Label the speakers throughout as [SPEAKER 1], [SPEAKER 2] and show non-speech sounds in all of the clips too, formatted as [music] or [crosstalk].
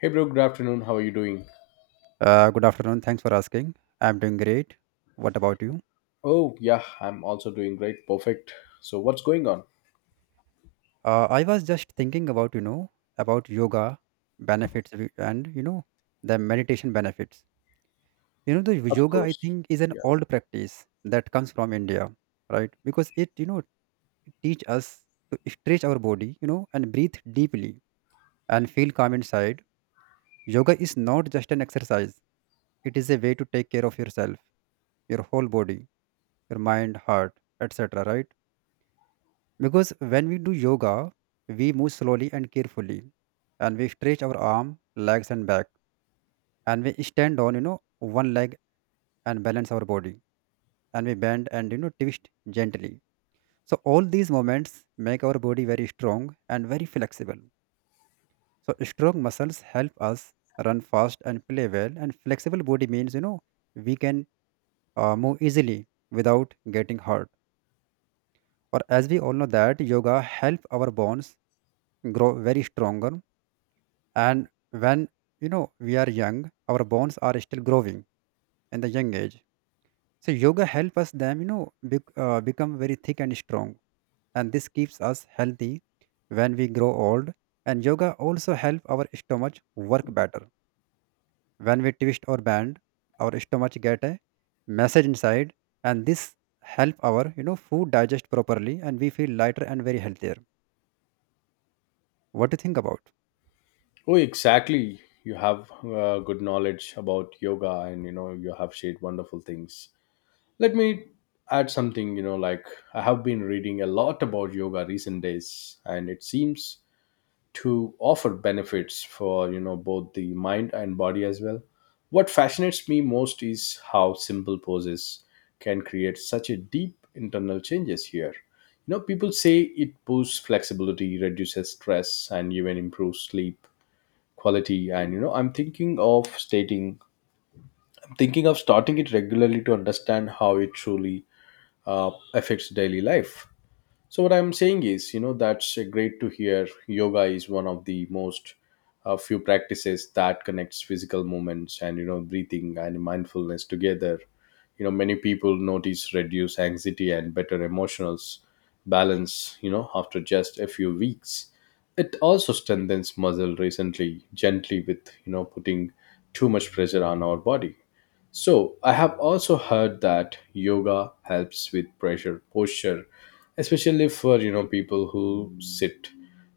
[SPEAKER 1] Hey bro, good afternoon. How are you doing?
[SPEAKER 2] Good afternoon. Thanks for asking. I'm doing great. What about you?
[SPEAKER 1] Oh, yeah, I'm also doing great. Perfect. So, what's going on?
[SPEAKER 2] I was just thinking about, about yoga, benefits of it, and, the meditation benefits. You know, the
[SPEAKER 1] Of
[SPEAKER 2] yoga, I
[SPEAKER 1] course.
[SPEAKER 2] think, is an
[SPEAKER 1] Yeah.
[SPEAKER 2] old practice that comes from India, right? Because it, it teach us to stretch our body, and breathe deeply and feel calm inside. Yoga is not just an exercise. It is a way to take care of yourself, your whole body, your mind, heart, etc., right? Because when we do yoga, we move slowly and carefully, and we stretch our arm, legs, and back, and we stand on one leg and balance our body, and we bend and twist gently. So all these movements make our body very strong and very flexible. So strong muscles help us run fast and play well, and flexible body means we can move easily without getting hurt. Or as we all know that yoga help our bones grow very stronger, and when we are young, our bones are still growing in the young age, so yoga helps us them become very thick and strong, and this keeps us healthy when we grow old. And yoga also help our stomach work better. When we twist or bend, our stomach get a message inside, and this help our food digest properly, and we feel lighter and very healthier. What do you think about?
[SPEAKER 1] Oh, exactly. You have good knowledge about yoga, and you know, you have shared wonderful things. Let me add something, you know, like I have been reading a lot about yoga recent days, and it seems to offer benefits for you know both the mind and body as well. What fascinates me most is how simple poses can create such a deep internal changes here. You know, people say it boosts flexibility, reduces stress, and even improves sleep quality. And you know I'm thinking of starting it regularly to understand how it truly affects daily life. So what I'm saying is, you know, that's great to hear. Yoga is one of the most few practices that connects physical movements and you know breathing and mindfulness together. You know, many people notice reduced anxiety and better emotional balance. You know, after just a few weeks, it also strengthens muscle recently, gently with you know putting too much pressure on our body. So, I have also heard that yoga helps with pressure posture, especially for you know people who sit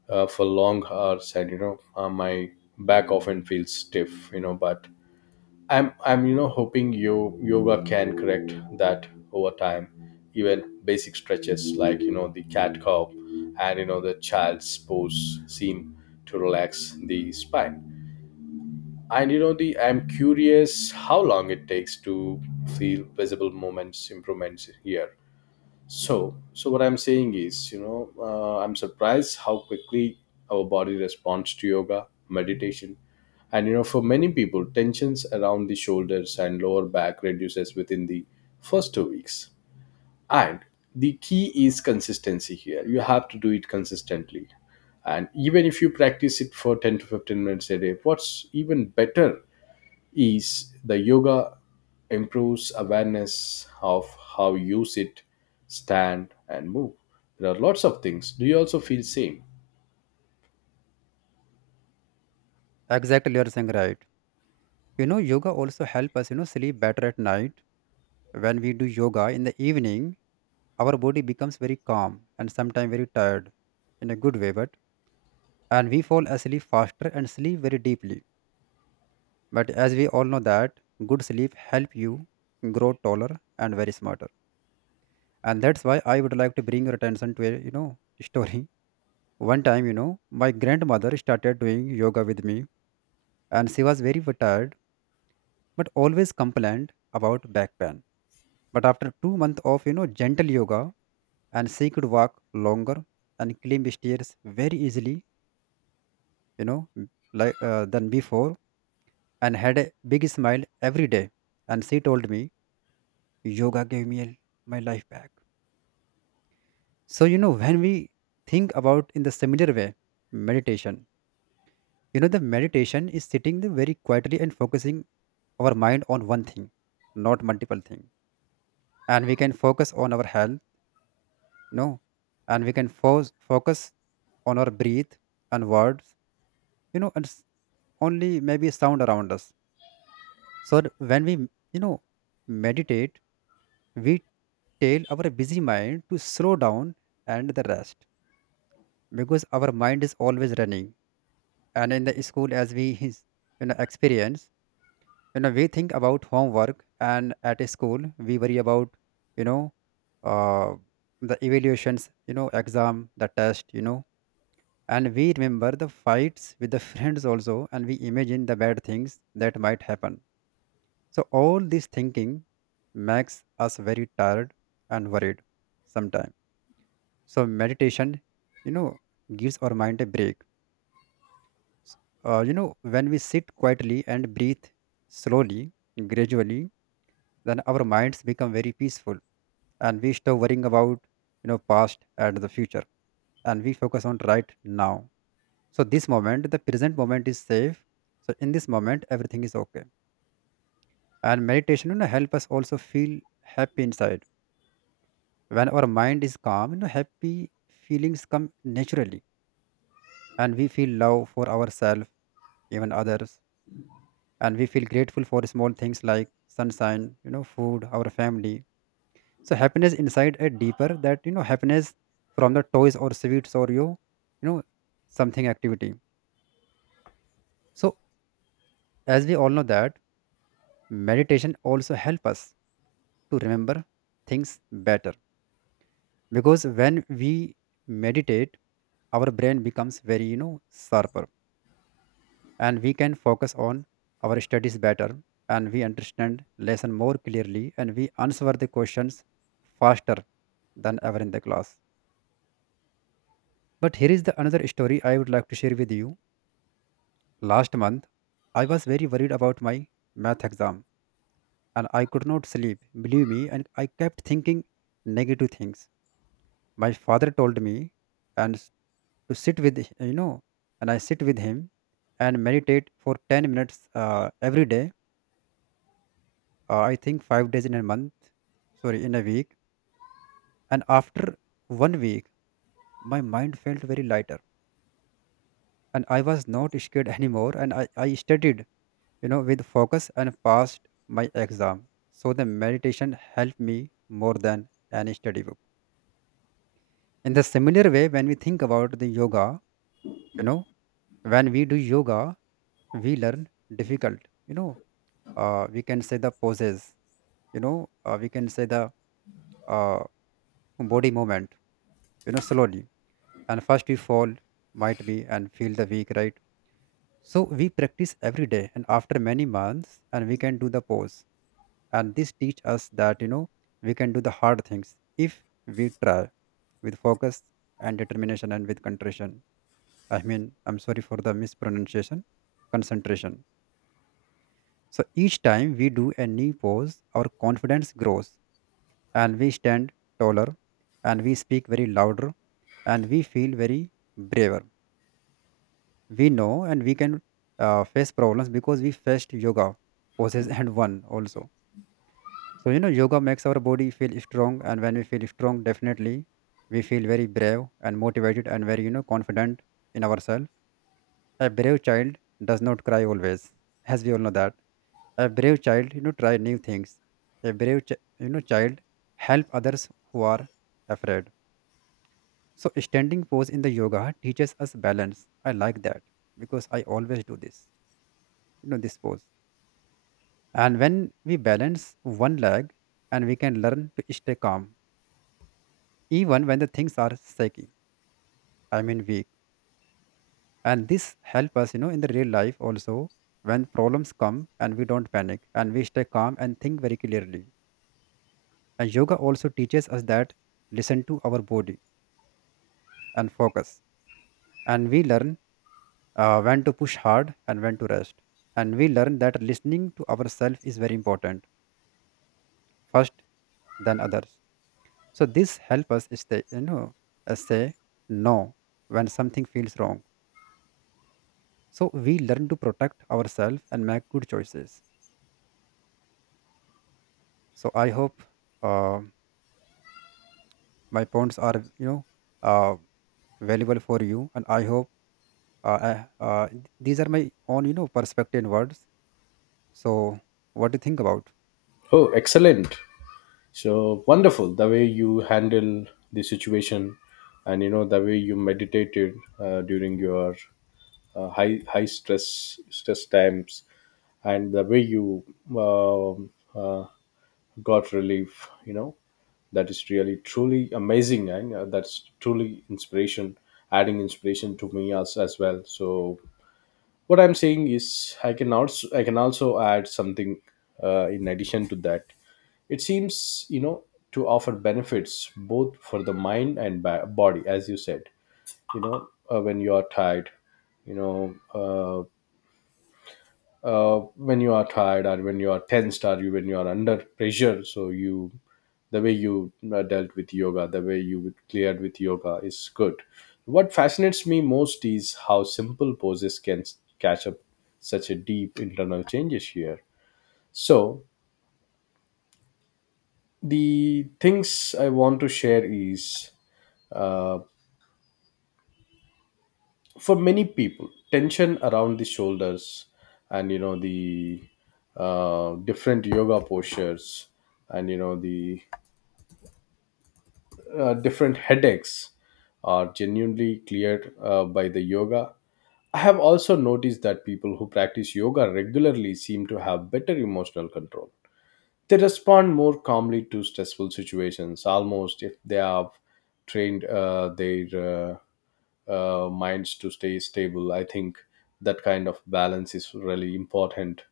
[SPEAKER 1] for long hours, and you know my back often feels stiff, you know. But I'm you know hoping you yoga can correct that over time. Even basic stretches like you know the cat cow and you know the child's pose seem to relax the spine. And you know, the I'm curious how long it takes to feel visible moments improvements here. So, what I'm saying is, you know, I'm surprised how quickly our body responds to yoga, meditation, and you know, for many people, tensions around the shoulders and lower back reduces within the first 2 weeks. And the key is consistency here. You have to do it consistently, and even if you practice it for 10 to 15 minutes a day, what's even better is the yoga improves awareness of how you sit, stand, and move. There are lots of things. Do you also feel same?
[SPEAKER 2] Exactly, you're saying right. You know, yoga also help us sleep better at night. When we do yoga in the evening, our body becomes very calm and sometimes very tired in a good way, but and we fall asleep faster and sleep very deeply. But as we all know that good sleep help you grow taller and very smarter. And that's why I would like to bring your attention to a [laughs] story. One time, you know, my grandmother started doing yoga with me, and she was very tired but always complained about back pain. But after 2 months of gentle yoga, and she could walk longer and climb stairs very easily, than before, and had a big smile every day. And she told me, yoga gave me my life back. So you know, when we think about in the similar way, meditation. You know, the meditation is sitting there very quietly and focusing our mind on one thing, not multiple thing, and we can focus on our health, you know, and we can focus on our breath and words, you know, and only maybe sound around us. So when we, you know, meditate, we tell our busy mind to slow down and the rest, because our mind is always running. And in the school, as we, [laughs] you know, experience, you know, we think about homework, and at a school, we worry about, you know, uh, the evaluations, you know, exam, the test, you know, and we remember the fights with the [laughs] friends also, and we imagine the bad things that might happen. So all this thinking makes us very tired and worried sometimes. So meditation, you know, gives our mind a break. S- you know, when we sit quietly and breathe slowly, gradually, then our minds become very peaceful, and we stop worrying about past and the future, and we focus on right now. So this moment, the present moment, is safe. So in this moment, everything is okay. And meditation, you know, help us also feel happy inside. When our mind is calm, you know, happy feelings come naturally, and we feel love for ourselves, even others, and we feel grateful for small things like sunshine, you know, food, our family. So happiness inside a deeper that happiness from the toys or sweets or you know, something activity. So as we all know that meditation also help us to remember things better, because when we meditate, our brain becomes very sharper, and we can focus on our studies better, and we understand lesson more clearly, and we answer the questions faster than ever in the class. But here is the another story I would like to share with you. Last month, I was very worried about my math exam, and I could not sleep, believe me, and I kept thinking negative things. My father told me and s- to sit with you know, and I sit with him and meditate for 10 minutes every day, I think 5 days in a month, sorry, in a week. And after 1 week, my mind felt very lighter, and I was not scared [laughs] anymore. And I studied, you know, with focus and passed my exam. So the meditation helped me more than any study book. In the similar way, when we think about the yoga, you know, when we do yoga, we learn difficult, you know, we can say the poses, you know, we can say the uh, body movement, you know, slowly, and first we fall might be and feel the weak, right? So we practice every day, and after many months, and we can do the pose. And this teach us that we can do the hard things if we try with focus and determination and with concentration. I mean, I'm sorry for the mispronunciation, concentration. So each time we do a knee pose, our confidence grows, and we stand taller, and we speak very louder, and we feel very braver, we know, and we can face problems because we faced yoga poses [laughs] and one also. So you know, yoga makes our body feel strong, and when we feel strong, definitely we feel very brave and motivated and very confident in ourselves. A brave child does not cry always. As we all know that, a brave child, you know, try new things. A brave you know, child help others who are afraid. So standing pose in the yoga teaches us balance. I like that, because I always do this, you know, this pose. And when we balance one leg, and we can learn to stay calm, even when the things are shaky, I mean weak. And this help us, you know, in the real life also, when problems come, and we don't panic, and we stay calm and think very clearly. And yoga also teaches us that listen to our body and focus. And we learn when to push hard and when to rest. And we learn that listening to ourselves is very important, first than others. So this help us stay, you know, say no when something feels wrong. So we learn to protect ourselves and make good choices. So I hope uh, my points are, uh, valuable for you, and I hope these are my own, you know, perspective and words. So what do you think about?
[SPEAKER 1] Oh, excellent. So wonderful the way you handle the situation, and you know the way you meditated during your high stress times and the way you um uh, got relief, you know, that is really truly amazing, and that's truly inspiration adding inspiration to me as well. So what I'm saying is I can also add something in addition to that. It seems you know to offer benefits both for the mind and body as you said. You know when you are tired, you know when you are tired or when you are tensed or you when you are under pressure. So you, the way you dealt with yoga, the way you cleared with yoga is good. What fascinates me most is how simple poses can catch up such a deep internal changes here. So, the things I want to share is uh, for many people, tension around the shoulders and you know the different yoga postures and you know the different headaches are genuinely cleared by the yoga. I have also noticed that people who practice yoga regularly seem to have better emotional control. They respond more calmly to stressful situations, almost if they have trained their minds to stay stable. I think that kind of balance is really important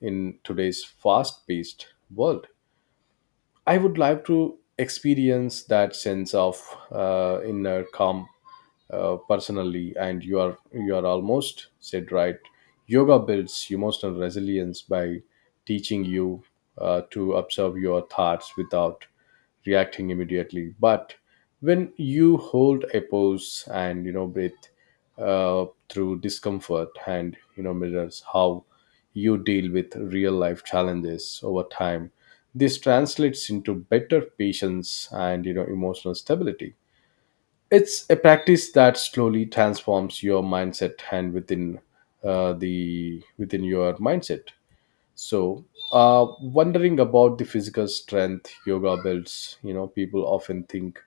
[SPEAKER 1] in today's fast paced world. I would like to experience that sense of inner calm personally, and you are almost said right. Yoga builds emotional resilience by teaching you to observe your thoughts without reacting immediately. But when you hold a pose and you know breathe through discomfort, and you know mirrors how you deal with real life challenges over time. This translates into better patience and you know emotional stability. It's a practice that slowly transforms your mindset, and within the within your mindset. So, wondering about the physical strength yoga builds, you know, people often think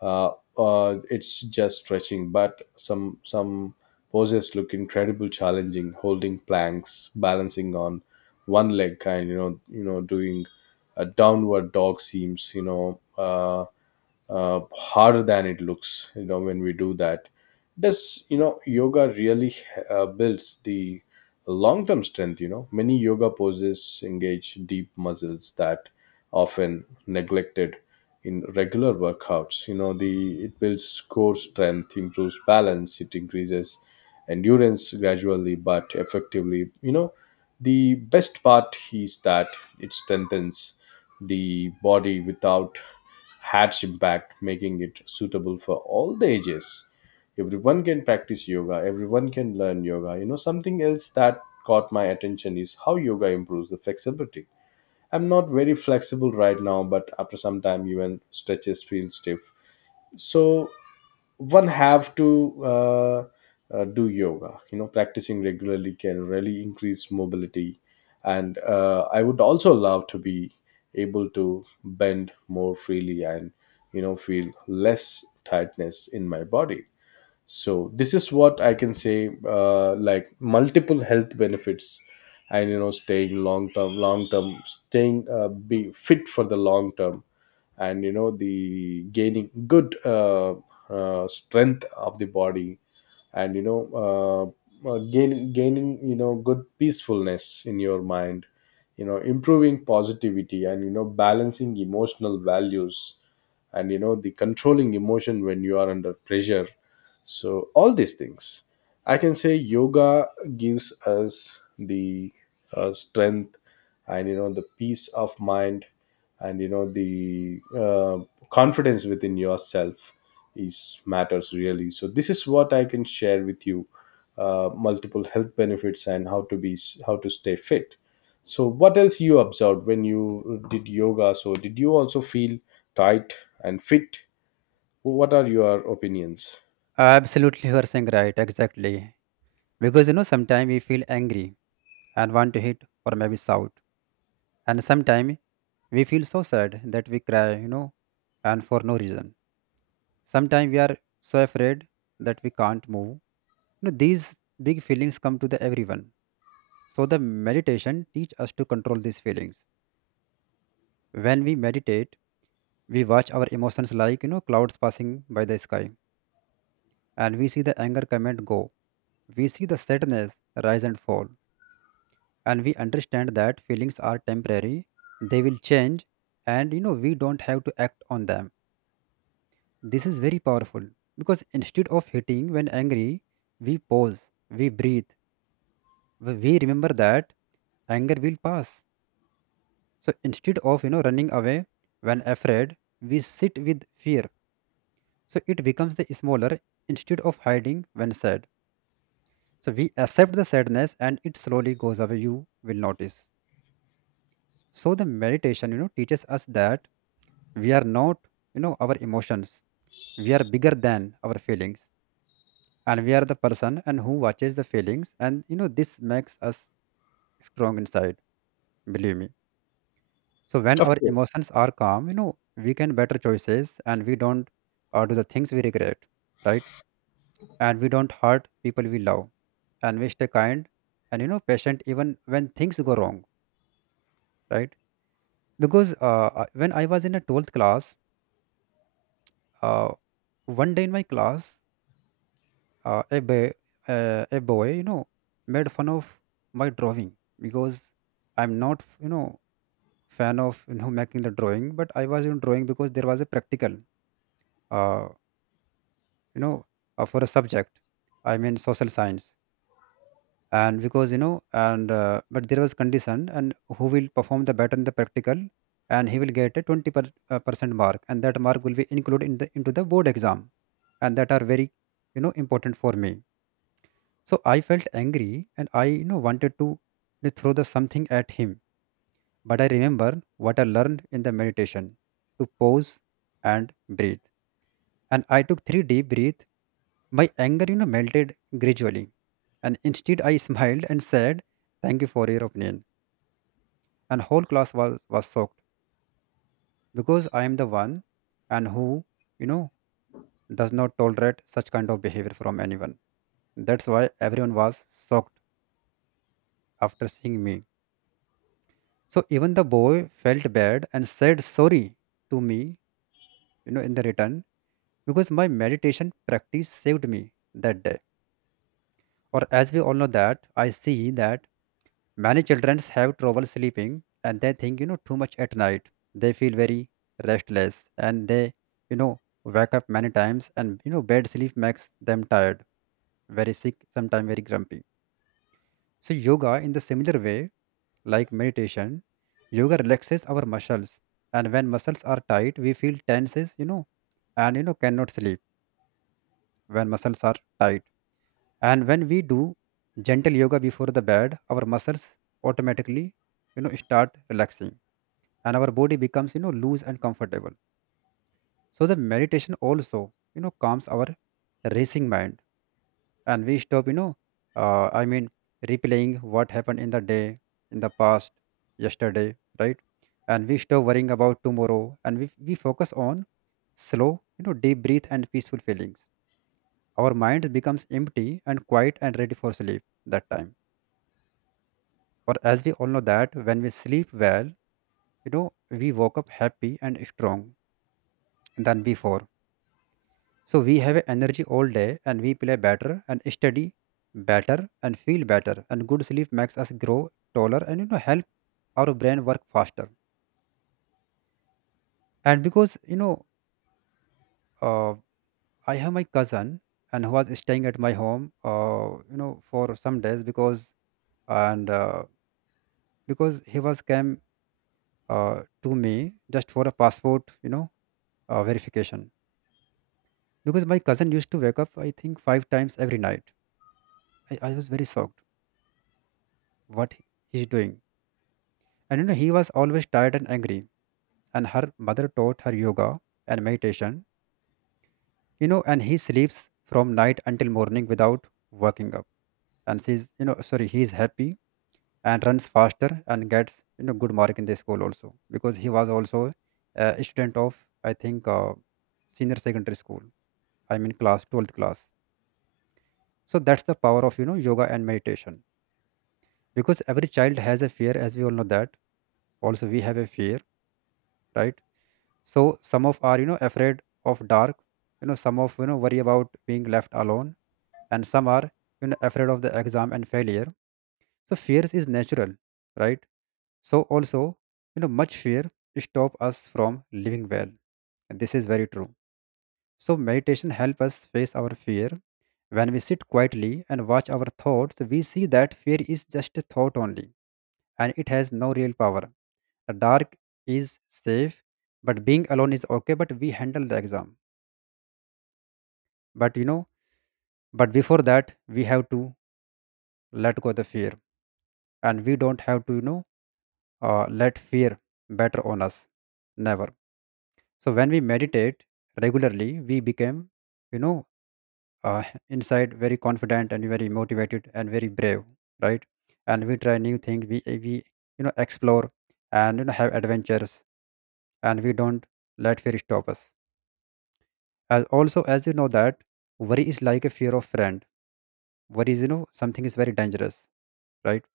[SPEAKER 1] uh, it's just stretching, but some poses look incredible challenging, holding planks, balancing on one leg, and you know, doing a downward dog seems, you know. Harder than it looks, you know, when we do that. Does you know yoga really builds the long term strength? You know, many yoga poses engage deep muscles that often neglected in regular workouts. You know, the it builds core strength, improves balance, it increases endurance gradually but effectively. You know, the best part is that it strengthens the body without hatched back, making it suitable for all the ages. Everyone can practice yoga, everyone can learn yoga. You know, something else that caught my attention is how yoga improves the flexibility. I'm not very flexible right now, but after some time, even stretches feel stiff. So one have to do yoga, you know, practicing regularly can really increase mobility, and I would also love to be able to bend more freely and you know feel less tightness in my body. So this is what I can say, like multiple health benefits, and you know staying long term staying be fit for the long term, and you know the gaining good strength of the body, and you know gaining you know good peacefulness in your mind, you know, improving positivity, and you know balancing emotional values, and you know the controlling emotion when you are under pressure. So all these things, I can say yoga gives us the strength, and you know the peace of mind, and you know the confidence within yourself is matters really. So this is what I can share with you, multiple health benefits and how to be how to stay fit. So what else you observed when you did yoga? So did you also feel tight and fit? What are your opinions?
[SPEAKER 2] Absolutely, you are saying right, exactly. Because you know, sometimes we feel angry and want to hit or maybe shout. And sometimes we feel so sad that we cry, you know, and for no reason. Sometimes we are so afraid that we can't move, you know. These big feelings come to the everyone. So the meditation teach us to control these feelings. When we meditate, we watch our emotions like, you know, clouds passing by the sky, and we see the anger come and go, we see the sadness rise and fall, and we understand that feelings are temporary, they will change, and you know, we don't have to act on them. This is very powerful, because instead of hitting when angry, we pause, we breathe, we remember that anger will pass. So instead of running away when afraid, we sit with fear. So it becomes the smaller, instead of hiding when sad. So we accept the sadness and it slowly goes away. You will notice. So the meditation, you know, teaches us that we are not, you know, our emotions. We are bigger than our feelings, and we are the person and who watches the feelings, and this makes us strong inside. Believe me. So when
[SPEAKER 1] Of
[SPEAKER 2] our
[SPEAKER 1] course.
[SPEAKER 2] emotions are calm, we can better choices, and we don't do the things we regret, right? And we don't hurt people we love, and we stay kind and patient even when things go wrong, right? Because when I was in a 12th class, uh, one day in my class, uh, a, ba- a boy, made fun of my drawing, because I'm not, fan of, making the drawing, but I was, drawing because there was a practical, uh, you know for a subject, I mean social science. And because you know and but there was condition and who will perform the better in the practical, and he will get a 20 per, percent mark, and that mark will be included in the into the board exam, and that are very, important for me. So I felt angry, and I wanted to throw the something at him. But I remember what I learned in the meditation, to pause and breathe. And I took three deep breaths. My anger, melted gradually. And instead, I [laughs] smiled and said, "Thank you for your opinion." And whole class was shocked, because I am the one and who, you know, does not tolerate such kind of behavior from anyone. That's why everyone was shocked after seeing me. So even the boy felt bad and said sorry to me, in the return, because my meditation practice saved me that day. Or as we all know that, I see that many children have trouble sleeping, and they think, too much at night. They feel very restless, and they, wake up many times, and bad sleep makes them tired, very sick, sometimes very grumpy. So yoga, in the similar way like meditation, yoga relaxes our muscles, and when muscles are tight, we feel tenses, and cannot sleep when muscles are tight. And when we do gentle yoga before the bed, our muscles automatically, start relaxing, and our body becomes, loose and comfortable. So the meditation also, calms our racing mind. And we stop uh, i mean replaying what happened in the day, in the past, yesterday, right? And we stop worrying about tomorrow, and we focus on slow, deep breath and peaceful feelings. Our mind becomes empty and quiet and ready for sleep that time. Or as we all know that, when we sleep well, we woke up happy and strong than before. So we have energy all day, and we play better and study better and feel better, and good sleep makes us grow taller and help our brain work faster. And because uh, I have my cousin and who was staying at my home, for some days, because and because he was came, to me just for a passport, verification, because my cousin used to wake up, I think, five times every night. I was very shocked, what he's doing. And he was always tired and angry. And her mother taught her yoga and meditation, and he sleeps from night until morning without waking up. And she's, sorry, he's happy and runs faster and gets, good mark in the school also, because he was also a student of, I think, senior secondary school. I mean, class 12th class. So that's the power of, yoga and meditation, because every child has a fear, as we all know that. Also, we have a fear, right? So some of are afraid of dark, some of worry about being left alone, and some are, afraid of the exam and failure. So fears is natural, right? So also, much fear stop us from living well, and this is very true. So meditation help us face our fear. When we sit quietly and watch our thoughts, we see that fear is just a thought only, and it has no real power. The dark is safe, but being alone is okay, but we handle the exam. But but before that, we have to let go the fear, and we don't have to, let fear batter on us. Never. So when we meditate regularly, we become, you know, uh, inside very confident and very motivated and very brave, right? And we try new things, we, explore, and, have adventures, and we don't let fear stop us. As also, as you know that, worry is like a fear of friend. Worry is, something is very dangerous, right?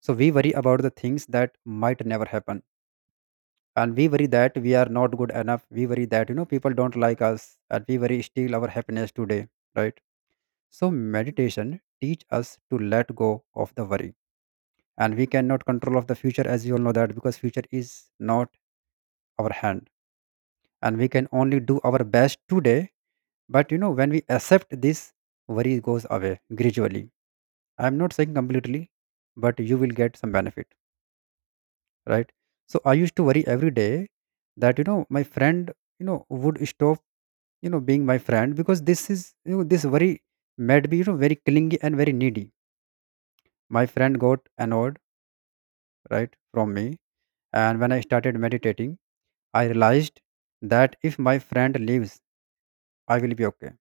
[SPEAKER 2] So we worry about the things that might never happen. And we worry that we are not good enough. We worry that, people don't like us, and we worry steal our happiness today, right? So meditation teach us to let go of the worry. And we cannot control of the future, as you all know that, because future is not our hand. And we can only do our best today. But when we accept this, worry goes away gradually. I'm not saying completely, but you will get some benefit, right? So I used to worry every day that my friend, would stop, being my friend, because this is this worry made me very clingy and very needy. My friend got annoyed, right, from me, and when I started meditating, I realized that if my friend leaves, I will be okay.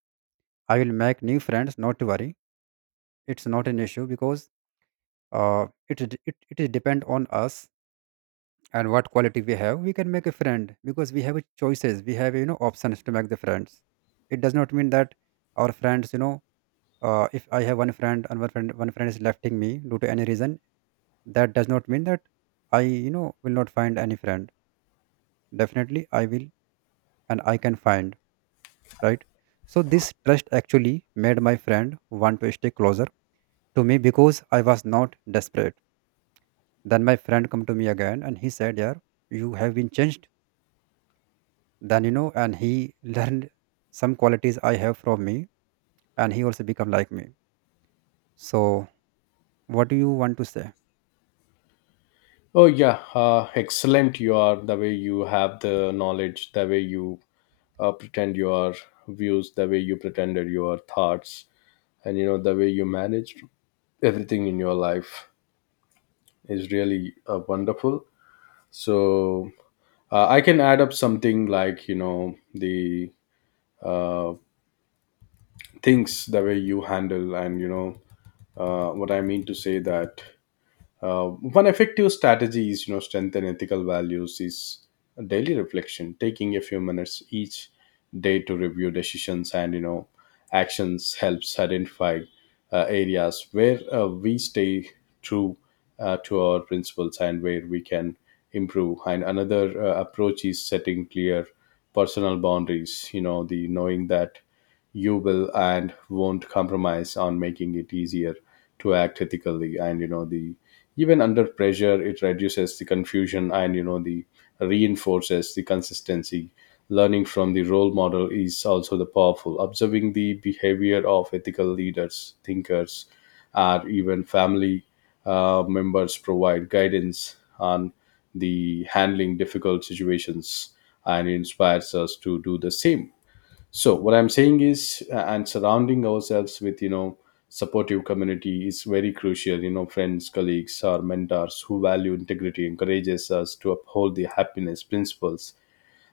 [SPEAKER 2] I will make new friends. Not to worry, it's not an issue, because it is depend on us and what quality we have. We can make a friend, because we have a choices, we have, options to make the friends. It does not mean that our friends, if I have one friend, and one friend is lefting me due to any reason, that does not mean that I, will not find any friend. Definitely I will, and I can find, right? So this trust actually made my friend want to stay closer to me, because I was not desperate. Then my friend come to me again, and he said, yeah, you have been changed. Then, and he learned some qualities I have from me, and he also become like me. So, what do you want to say?
[SPEAKER 1] Oh yeah, excellent you are. The way you have the knowledge, the way you pretend your views, the way you pretended your thoughts, and you know the way you manage everything in your life is really wonderful. So I can add up something like you know the uh, things the way you handle, and you know what I mean to say that one effective strategy is, you know, strengthen ethical values is daily reflection, taking a few minutes each day to review decisions and, you know, actions helps identify areas where we stay true to our principles and where we can improve. And another approach is setting clear personal boundaries, you know, the knowing that you will and won't compromise on, making it easier to act ethically, and you know the even under pressure it reduces the confusion, and you know the reinforces the consistency. Learning from the role model is also the powerful, observing the behavior of ethical leaders, thinkers, or even family members provide guidance on the handling difficult situations and inspires us to do the same. So what I'm saying is, and surrounding ourselves with you know supportive community is very crucial. You know, friends, colleagues, or mentors who value integrity encourages us to uphold the happiness principles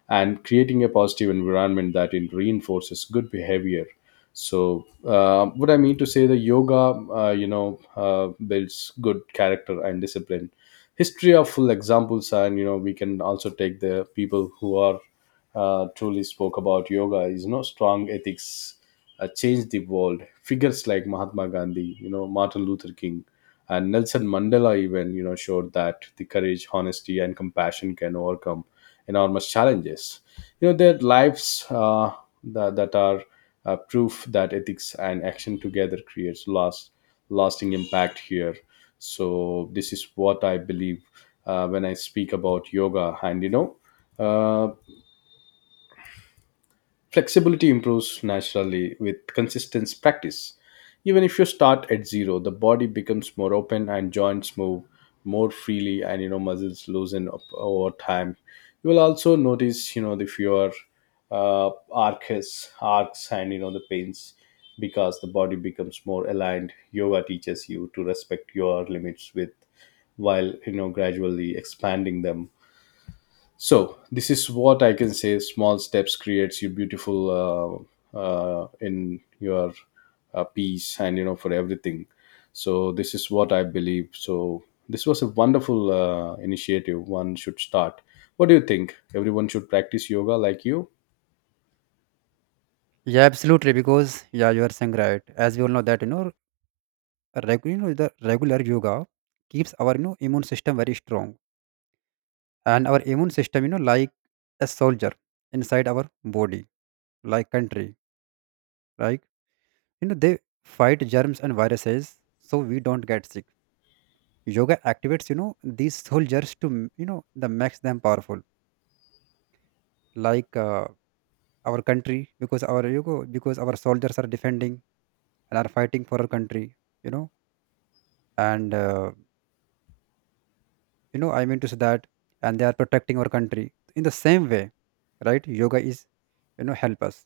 [SPEAKER 1] and creating a positive environment that it reinforces good behavior. So what I mean to say, the yoga, you know, builds good character and discipline. History of full examples, and you know, we can also take the people who are truly spoke about yoga is you know strong ethics changed the world. Figures like Mahatma Gandhi, you know, Martin Luther King, and Nelson Mandela, even you know showed that the courage, honesty, and compassion can overcome enormous challenges. You know, their lives that are proof that ethics and action together creates lasting impact here. So this is what I believe when I speak about yoga. And you know uh, flexibility improves naturally with consistent practice. Even if you start at zero, the body becomes more open and joints move more freely, and you know muscles loosen up over time. You will also notice you know the fewer arches, arcs, and you know the pains, because the body becomes more aligned. Yoga teaches you to respect your limits with while you know gradually expanding them. So this is what I can say, small steps creates you beautiful in your peace and you know for everything. So this is what I believe. So this was a wonderful initiative one should start. What do you think? Everyone should practice yoga like you.
[SPEAKER 2] Yeah, absolutely. Because yeah, you are saying right. As we all know that, regular, the regular yoga keeps our, immune system very strong, and our immune system, like a soldier inside our body, like country, like, they fight germs and viruses, so we don't get sick. Yoga activates, these soldiers to m- you know the makes them powerful. Like our country, because our, because our soldiers are defending and are fighting for our country, you know and you know I mean to say that, and they are protecting our country in the same way, right? Yoga is, help us,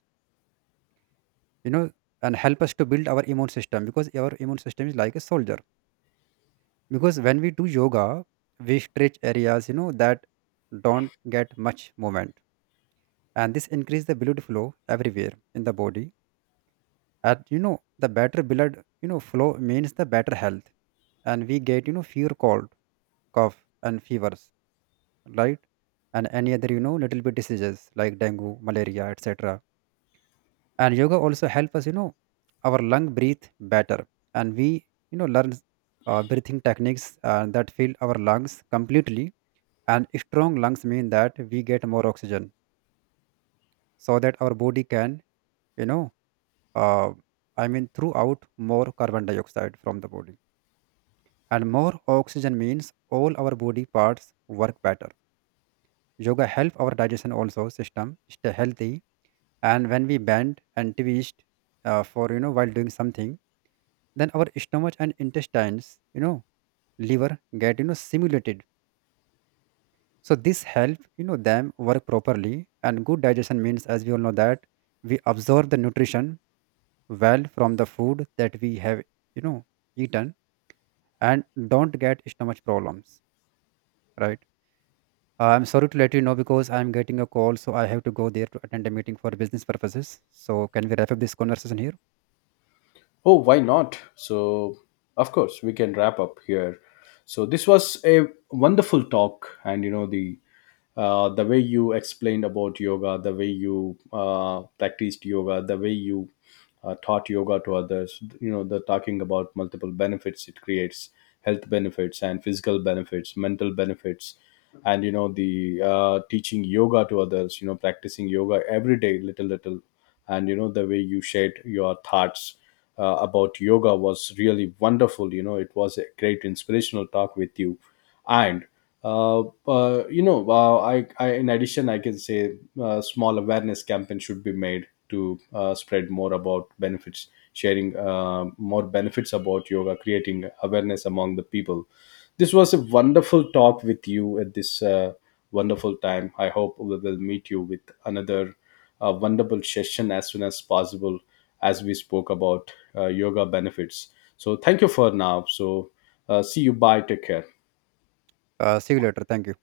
[SPEAKER 2] you know and help us to build our immune system, because our immune system is like a soldier. Because when we do yoga, we stretch areas, that don't get much movement, and this increase the blood flow everywhere in the body. And the better blood, flow means the better health, and we get, fewer cold, cough, and fevers, right? And any other, little bit diseases like dengue, malaria, etc. And yoga also help us, our lung breathe better. And we, learn breathing techniques that fill our lungs completely, and strong lungs mean that we get more oxygen, so that our body can, you know uh, throw out more carbon dioxide from the body. And more oxygen means all our body parts work better. Yoga help our digestion also system stay healthy. And when we bend and twist, for, while doing something, then our stomach and intestines, liver get, simulated. So this help, them work properly. And good digestion means, as we all know that, we absorb the nutrition well from the food that we have, you know eaten, and don't get stomach problems, right? I'm sorry to let you know, because I'm getting a call, so I have to go there to attend a meeting for business purposes. So, can we wrap up this conversation here?
[SPEAKER 1] Oh, why not? So of course we can wrap up here. So this was a wonderful talk, and you know the way you explained about yoga, the way you practiced yoga, the way you taught yoga to others, you know, the talking about multiple benefits it creates, health benefits and physical benefits, mental benefits, and you know the teaching yoga to others, you know, practicing yoga every day, little little, and you know the way you shared your thoughts about yoga was really wonderful. You know, it was a great inspirational talk with you. And, uh, you know, in addition, I can say small awareness campaign should be made to spread more about benefits, sharing more benefits about yoga, creating awareness among the people. This was a wonderful talk with you at this wonderful time. I hope we will meet you with another wonderful session as soon as possible as we spoke about yoga benefits. So, thank you for now. So, see you. Bye. Take care.
[SPEAKER 2] See you later. Thank you.